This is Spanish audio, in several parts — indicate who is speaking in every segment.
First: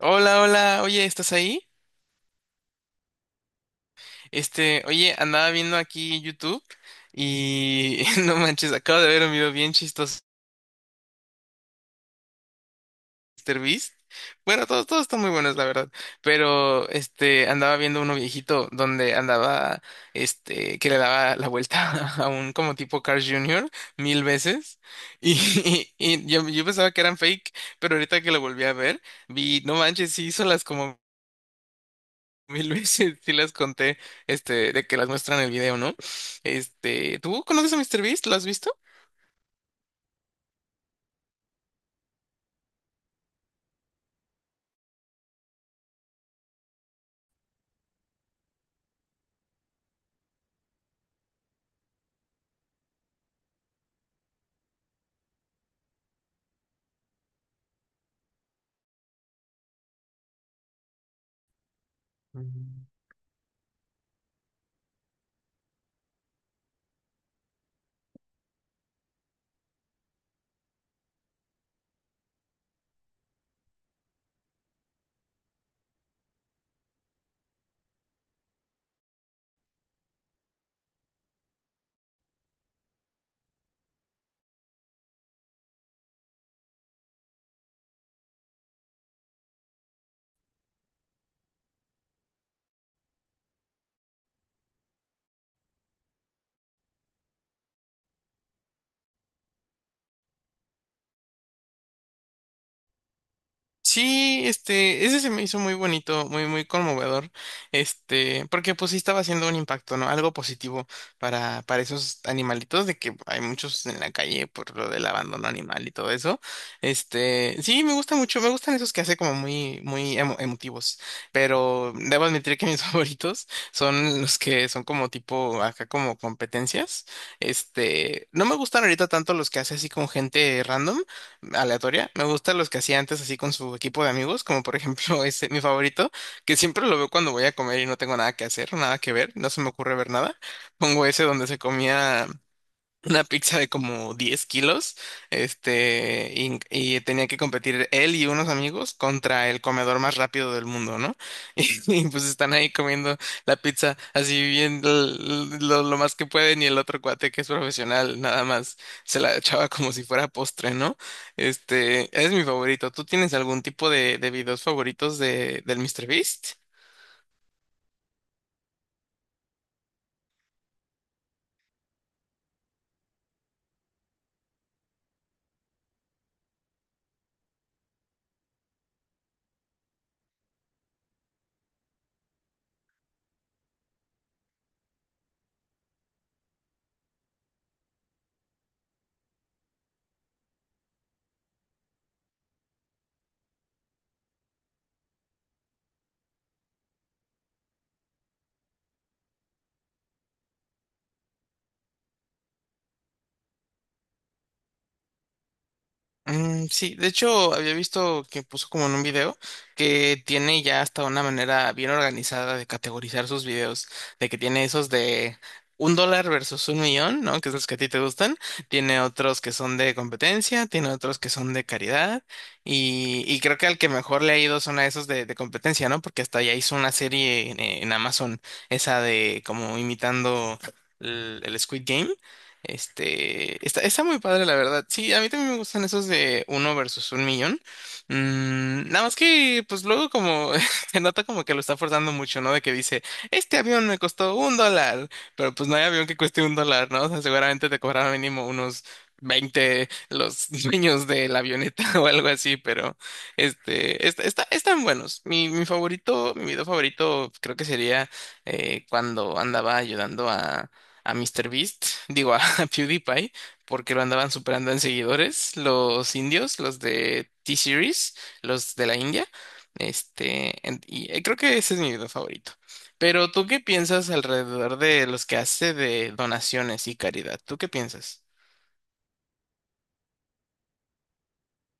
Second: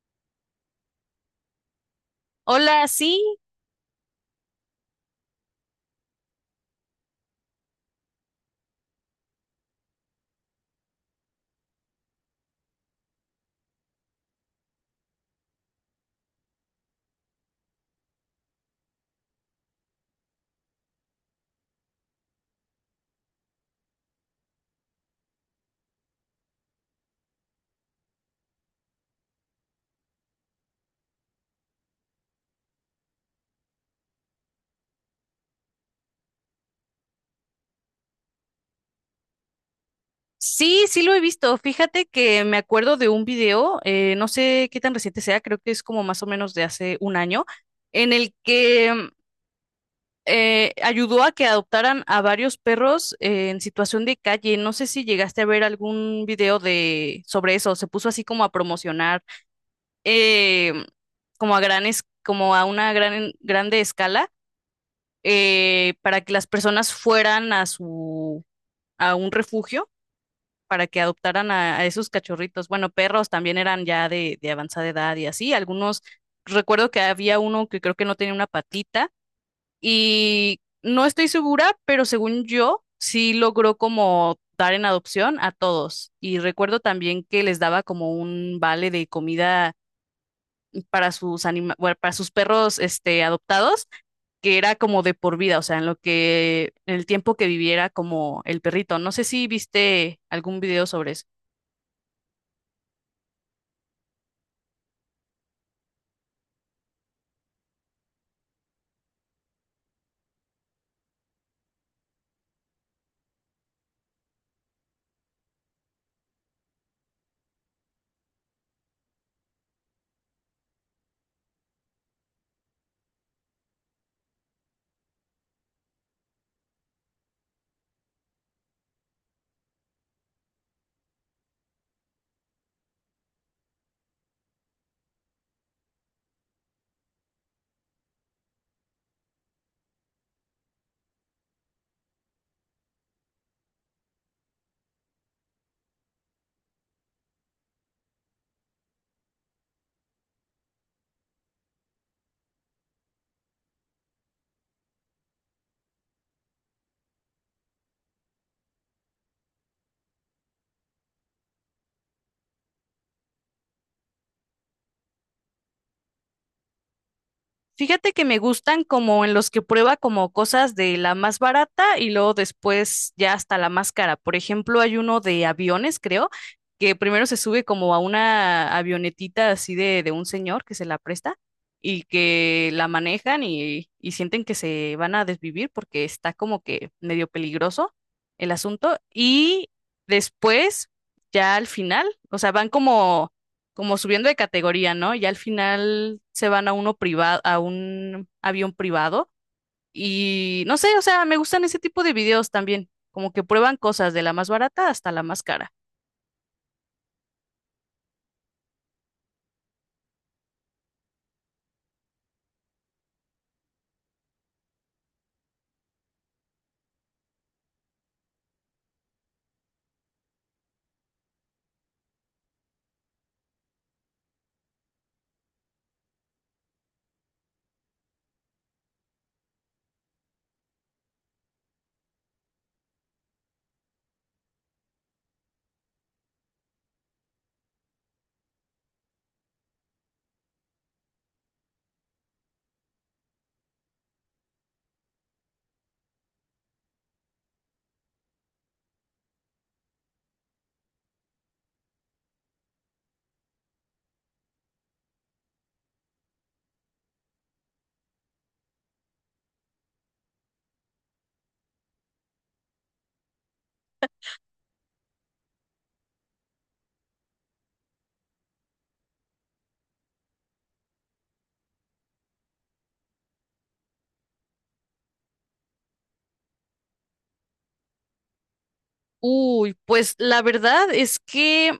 Speaker 1: Hola, hola, oye, ¿estás ahí?
Speaker 2: Hola, sí,
Speaker 1: Oye, andaba viendo aquí YouTube y no manches, acabo de ver un video bien chistoso de MrBeast. Bueno, todos están muy buenos, la verdad, pero andaba viendo uno viejito donde andaba, que le daba la vuelta a un como tipo Carl Jr. mil veces y, y yo pensaba que eran fake, pero ahorita que lo volví a ver, vi, no manches, sí hizo las como mil veces, sí las conté, de que las muestran en el video, ¿no? ¿Tú conoces a Mister Beast? ¿Lo has visto?
Speaker 2: sí, sí lo he visto. Fíjate que me acuerdo de un video, no sé qué tan reciente sea, creo que es como más o menos de hace un año, en el que ayudó a que adoptaran a varios perros en situación de calle. No sé si llegaste a ver algún video de sobre eso. Se puso así como a promocionar, eh, como a granes, como a una grande escala, para que las personas fueran a su a un refugio para que adoptaran a esos cachorritos. Bueno, perros también eran ya de avanzada edad y así. Algunos, recuerdo que había uno que creo que no tenía una patita y no estoy segura, pero según yo, sí logró como dar en adopción a todos. Y recuerdo también que les daba como un vale de comida para sus anima bueno, para sus perros este, adoptados, que era como de por vida, o sea, en el tiempo que viviera como el perrito. No sé si viste algún video sobre eso.
Speaker 1: Sí, ese se me hizo muy bonito, muy, muy conmovedor, porque pues sí estaba haciendo un impacto, ¿no? Algo positivo para esos animalitos, de que hay muchos en la calle por lo del abandono animal y todo eso. Sí, me gusta mucho, me gustan esos que hace como muy, muy emotivos, pero debo admitir que mis favoritos son los que son como tipo, acá como competencias. No me gustan ahorita tanto los que hace así con gente random aleatoria. Me gustan los que hacía antes así con su equipo de amigos, como por ejemplo ese, mi favorito, que siempre lo veo cuando voy a comer y no tengo nada que hacer, nada que ver, no se me ocurre ver nada. Pongo ese donde se comía una pizza de como 10 kilos, y tenía que competir él y unos amigos contra el comedor más rápido del mundo, ¿no? Y, y, pues están ahí comiendo la pizza así bien lo más que pueden y el otro cuate que es profesional nada más se la echaba como si fuera postre, ¿no? Es mi favorito. ¿Tú tienes algún tipo de videos favoritos de, del míster Beast?
Speaker 2: Fíjate que me gustan como en los que prueba como cosas de la más barata y luego después ya hasta la más cara. Por ejemplo, hay uno de aviones, creo, que primero se sube como a una avionetita así de un señor que se la presta y que la manejan y sienten que se van a desvivir porque está como que medio peligroso el asunto. Y después, ya al final, o sea, van como subiendo de categoría, ¿no? Y al final se van a uno privado, a un avión privado. Y no sé, o sea, me gustan ese tipo de videos también, como que prueban cosas de la más barata hasta la más cara.
Speaker 1: Mm, sí, de hecho había visto que puso como en un video que tiene ya hasta una manera bien organizada de categorizar sus videos, de que tiene esos de un dólar versus un millón, ¿no? Que es los que a ti te gustan, tiene otros que son de competencia, tiene otros que son de caridad y creo que al que mejor le ha ido son a esos de competencia, ¿no? Porque hasta ya hizo una serie en Amazon, esa de como imitando el Squid Game. Está, está muy padre, la verdad. Sí, a mí también me gustan esos de uno versus un millón. Mm, nada más que, pues luego como se nota como que lo está forzando mucho, ¿no? De que dice, este avión me costó un dólar, pero pues no hay avión que cueste un dólar, ¿no? O sea, seguramente te cobraron mínimo unos 20 los dueños de la avioneta o algo así, pero está, están buenos. Mi favorito, mi video favorito creo que sería cuando andaba ayudando a Mister Beast, digo, PewDiePie porque lo andaban superando en seguidores los indios, los de T-Series, los de la India. Creo que ese es mi video favorito. Pero ¿tú qué piensas alrededor de los que hace de donaciones y caridad? ¿Tú qué piensas?
Speaker 2: Uy, pues la verdad es que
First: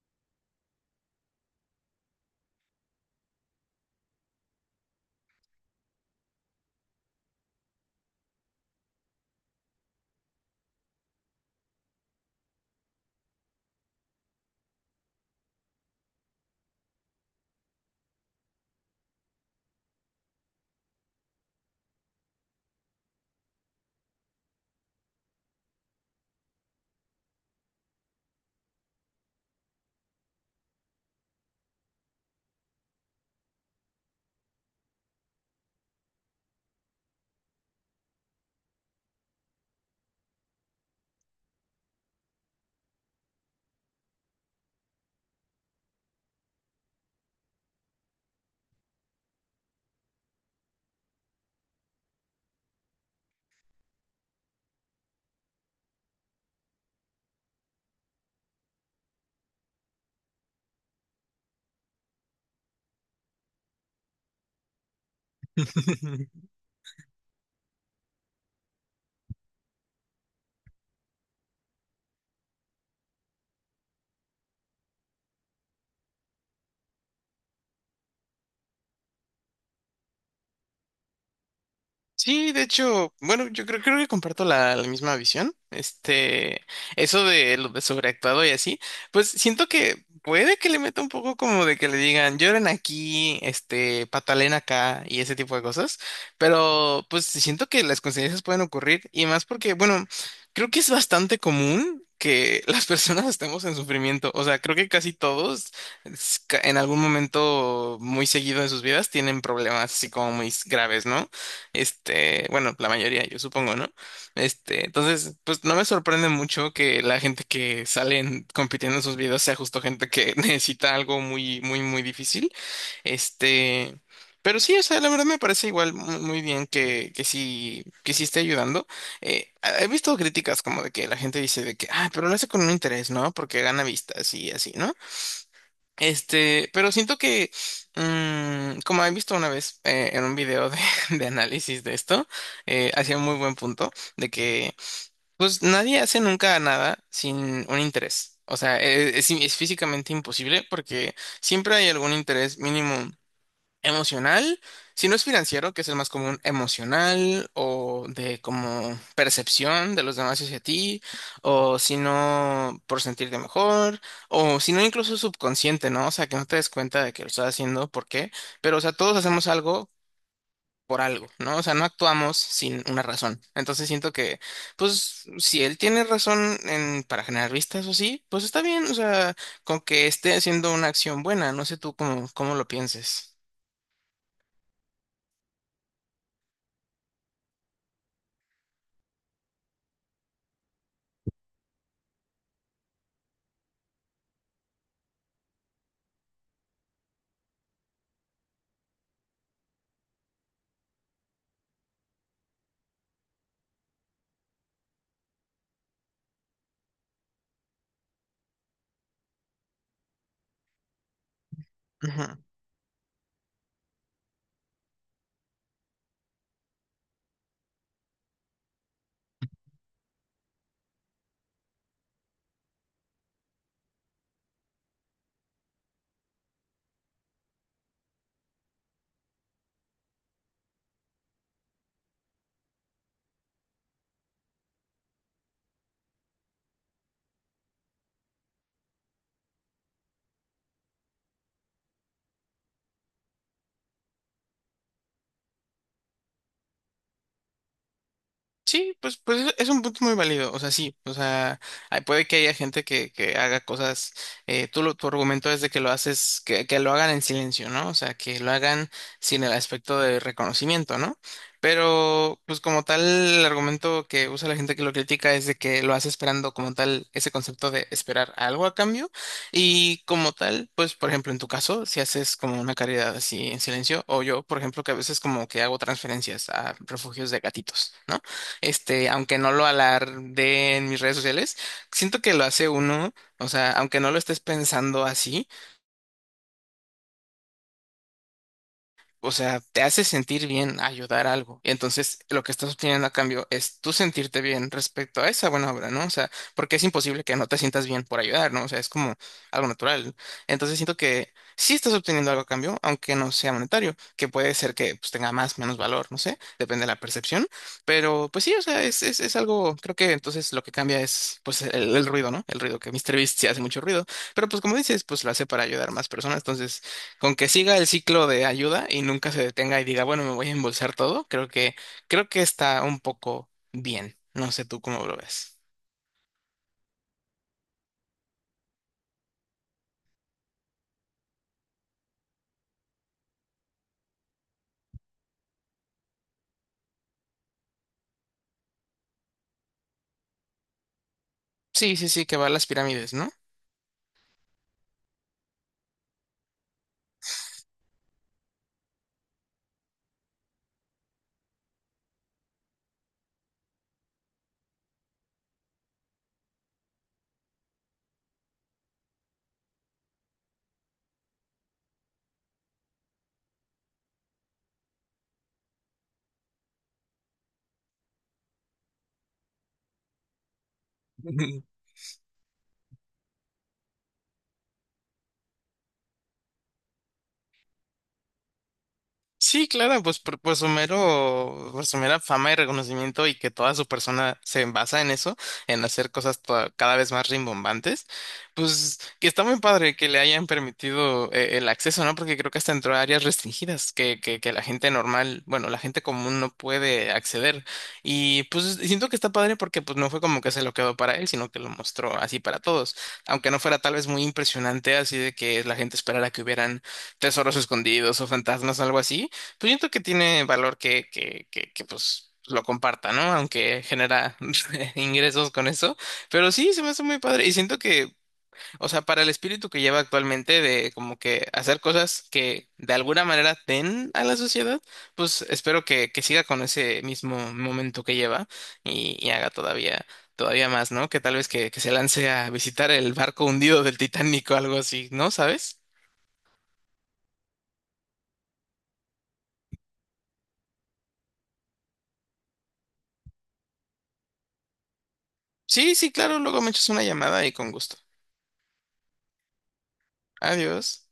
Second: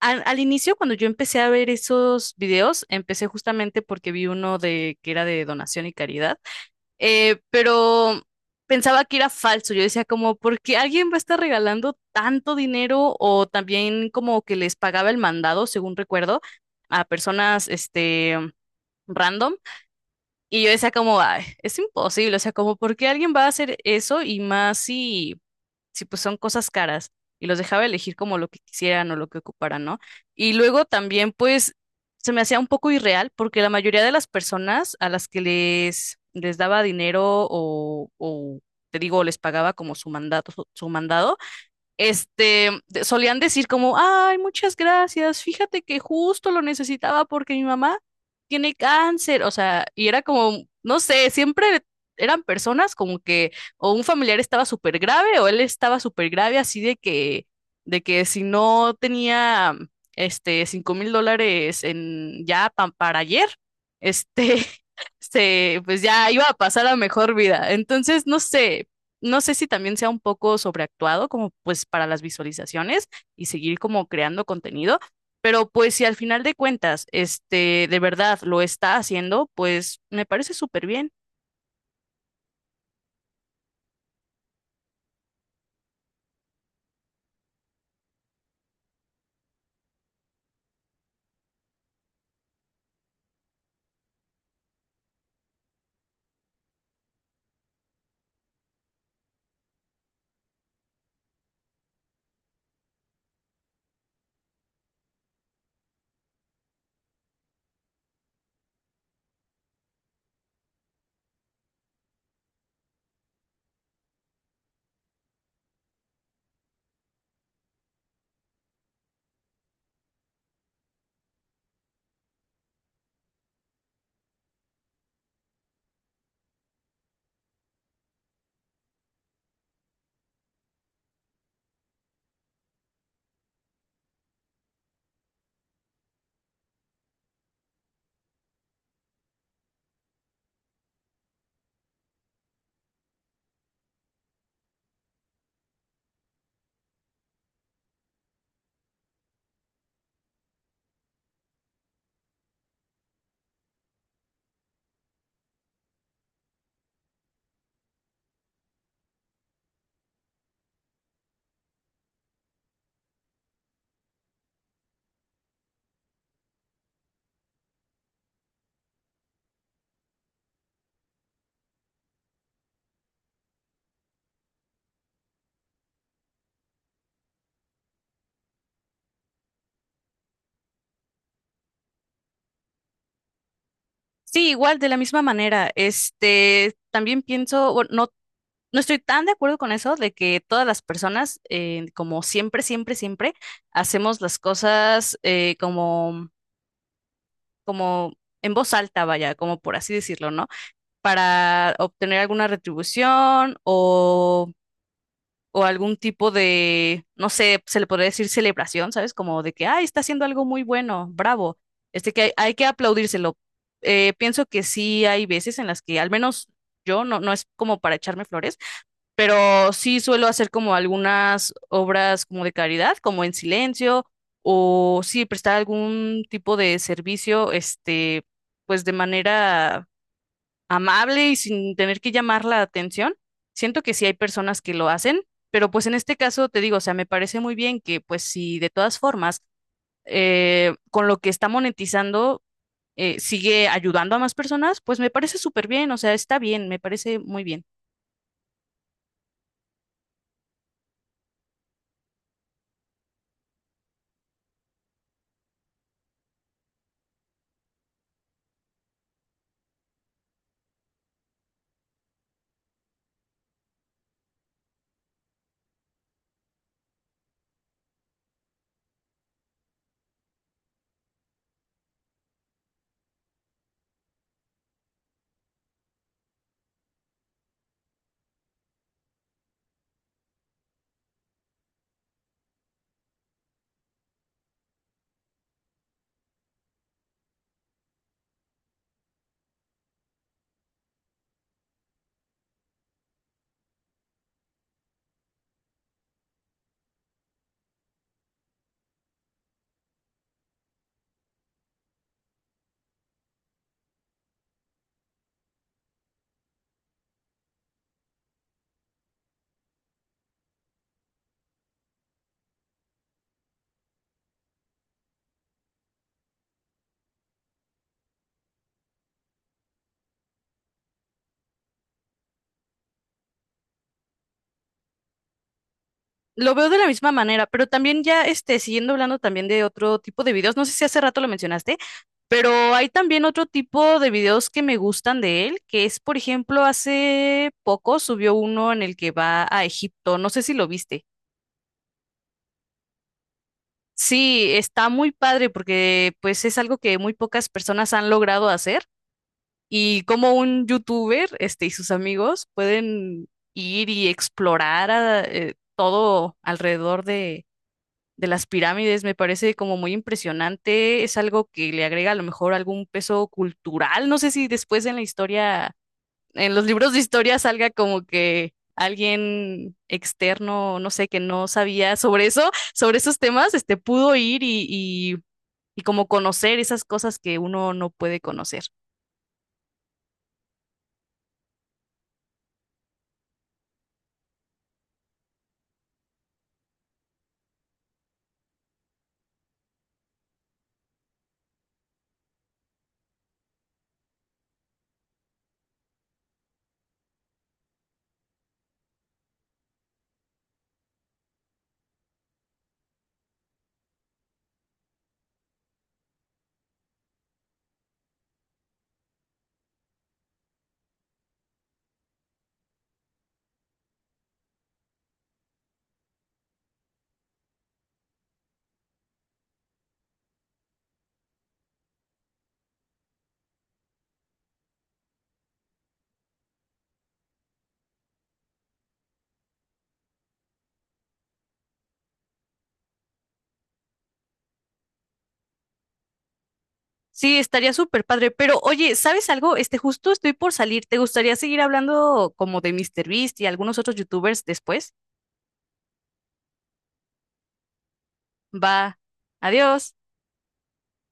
Speaker 2: al inicio, cuando yo empecé a ver esos videos, empecé justamente porque vi uno de que era de donación y caridad. Pero pensaba que era falso. Yo decía como, ¿por qué alguien va a estar regalando tanto dinero? O también como que les pagaba el mandado, según recuerdo, a personas, este, random. Y yo decía como, "Ay, es imposible, o sea, como, ¿por qué alguien va a hacer eso? Y más si, si pues son cosas caras. Y los dejaba elegir como lo que quisieran o lo que ocuparan, ¿no? Y luego también, pues, se me hacía un poco irreal porque la mayoría de las personas a las que les daba dinero o, o, te digo, les pagaba como su mandato, su mandado, este, solían decir como, ay, muchas gracias, fíjate que justo lo necesitaba porque mi mamá tiene cáncer, o sea, y era como, no sé, siempre eran personas como que o un familiar estaba súper grave o él estaba súper grave, así de que, si no tenía, este, $5,000 en, ya para ayer, este, se, pues ya iba a pasar a mejor vida. Entonces, no sé, si también sea un poco sobreactuado como pues para las visualizaciones y seguir como creando contenido, pero pues si al final de cuentas, este, de verdad lo está haciendo, pues me parece súper bien.
Speaker 1: Sí, de hecho, bueno, yo creo, creo que comparto la, la misma visión. Eso de lo de sobreactuado y así, pues siento que puede que le meta un poco como de que le digan lloren aquí, este, patalen acá y ese tipo de cosas, pero pues siento que las consecuencias pueden ocurrir y más porque, bueno, creo que es bastante común que las personas estemos en sufrimiento. O sea, creo que casi todos en algún momento muy seguido de sus vidas tienen problemas así como muy graves, ¿no? Bueno, la mayoría, yo supongo, ¿no? Entonces, pues no me sorprende mucho que la gente que salen compitiendo en sus videos sea justo gente que necesita algo muy, muy, muy difícil. Este, pero sí, o sea, la verdad me parece igual muy bien que sí esté ayudando. Eh, he visto críticas como de que la gente dice de que, ah, pero lo hace con un interés, ¿no? Porque gana vistas y así, ¿no? Pero siento que, como he visto una vez en un video de, de análisis de esto, hacía un muy buen punto de que, pues, nadie hace nunca nada sin un interés. O sea, es físicamente imposible porque siempre hay algún interés mínimo emocional, si no es financiero, que es el más común, emocional o de como percepción de los demás hacia ti, o si no por sentirte mejor, o si no incluso subconsciente, ¿no? O sea, que no te des cuenta de que lo estás haciendo, ¿por qué? Pero, o sea, todos hacemos algo por algo, ¿no? O sea, no actuamos sin una razón. Entonces siento que, pues, si él tiene razón en, para generar vistas o sí, pues está bien, o sea, con que esté haciendo una acción buena, no sé tú cómo, cómo lo pienses.
Speaker 2: Sí, igual, de la misma manera, este, también pienso, bueno, no, no estoy tan de acuerdo con eso de que todas las personas, como siempre, siempre, siempre, hacemos las cosas como, como en voz alta, vaya, como por así decirlo, ¿no? Para obtener alguna retribución o algún tipo de, no sé, se le podría decir celebración, ¿sabes? Como de que, ay, está haciendo algo muy bueno, bravo. Este que hay que aplaudírselo. Pienso que sí hay veces en las que, al menos yo, no, no es como para echarme flores, pero sí suelo hacer como algunas obras como de caridad, como en silencio, o sí prestar algún tipo de servicio, este, pues de manera amable y sin tener que llamar la atención. Siento que sí hay personas que lo hacen, pero pues en este caso te digo, o sea, me parece muy bien que pues si de todas formas con lo que está monetizando sigue ayudando a más personas, pues me parece súper bien, o sea, está bien, me parece muy bien.
Speaker 1: Sí, pues, pues es un punto muy válido, o sea, sí, o sea, puede que haya gente que haga cosas, tu argumento es de que lo haces, que lo hagan en silencio, ¿no? O sea, que lo hagan sin el aspecto de reconocimiento, ¿no? Pero, pues como tal, el argumento que usa la gente que lo critica es de que lo hace esperando como tal ese concepto de esperar algo a cambio y como tal, pues, por ejemplo, en tu caso, si haces como una caridad así en silencio, o yo, por ejemplo, que a veces como que hago transferencias a refugios de gatitos, ¿no? Aunque no lo alarde en mis redes sociales, siento que lo hace uno, o sea, aunque no lo estés pensando así, o sea, te hace sentir bien ayudar a algo. Y entonces lo que estás obteniendo a cambio es tú sentirte bien respecto a esa buena obra, ¿no? O sea, porque es imposible que no te sientas bien por ayudar, ¿no? O sea, es como algo natural. Entonces siento que sí estás obteniendo algo a cambio, aunque no sea monetario, que puede ser que pues, tenga más, menos valor, no sé, depende de la percepción. Pero pues sí, o sea, es algo, creo que entonces lo que cambia es pues el ruido, ¿no? El ruido que míster Beast sí hace mucho ruido. Pero pues como dices, pues lo hace para ayudar a más personas. Entonces con que siga el ciclo de ayuda y nunca se detenga y diga, bueno, me voy a embolsar todo, creo que está un poco bien. No sé tú cómo lo ves.
Speaker 2: Lo veo de la misma manera, pero también ya este, siguiendo hablando también de otro tipo de videos, no sé si hace rato lo mencionaste. Pero hay también otro tipo de videos que me gustan de él, que es, por ejemplo, hace poco subió uno en el que va a Egipto, no sé si lo viste.
Speaker 1: Sí, sí, sí, que va a las pirámides, ¿no?
Speaker 2: Sí, está muy padre porque pues es algo que muy pocas personas han logrado hacer y como un youtuber, este, y sus amigos pueden ir y explorar todo alrededor de las pirámides, me parece como muy impresionante, es algo que le agrega a lo mejor algún peso cultural, no sé si después en la historia en los libros de historia salga como que alguien externo, no sé, que no sabía sobre eso, sobre esos temas, este, pudo ir y, y como conocer esas cosas que uno no puede conocer.
Speaker 1: Sí, claro, pues por su mero, por su mera fama y reconocimiento y que toda su persona se basa en eso, en hacer cosas cada vez más rimbombantes, pues que está muy padre que le hayan permitido el acceso, ¿no? Porque creo que hasta entró a áreas restringidas que la gente normal, bueno, la gente común no puede acceder. Y pues siento que está padre porque pues no fue como que se lo quedó para él, sino que lo mostró así para todos, aunque no fuera tal vez muy impresionante así de que la gente esperara que hubieran tesoros escondidos o fantasmas algo así, pues siento que tiene valor que, pues lo comparta, ¿no? Aunque genera ingresos con eso. Pero sí, se me hace muy padre. Y siento que, o sea, para el espíritu que lleva actualmente de como que hacer cosas que de alguna manera den a la sociedad, pues espero que siga con ese mismo momento que lleva y haga todavía, todavía más, ¿no? Que tal vez que se lance a visitar el barco hundido del Titanic o algo así, ¿no? ¿Sabes?
Speaker 2: Sí, estaría súper padre, pero oye, ¿sabes algo? Este, justo estoy por salir. ¿Te gustaría seguir hablando como de míster Beast y algunos otros youtubers después?
Speaker 1: Sí, sí, claro, luego me echas una llamada y con gusto.
Speaker 2: Va, adiós.
Speaker 1: Adiós.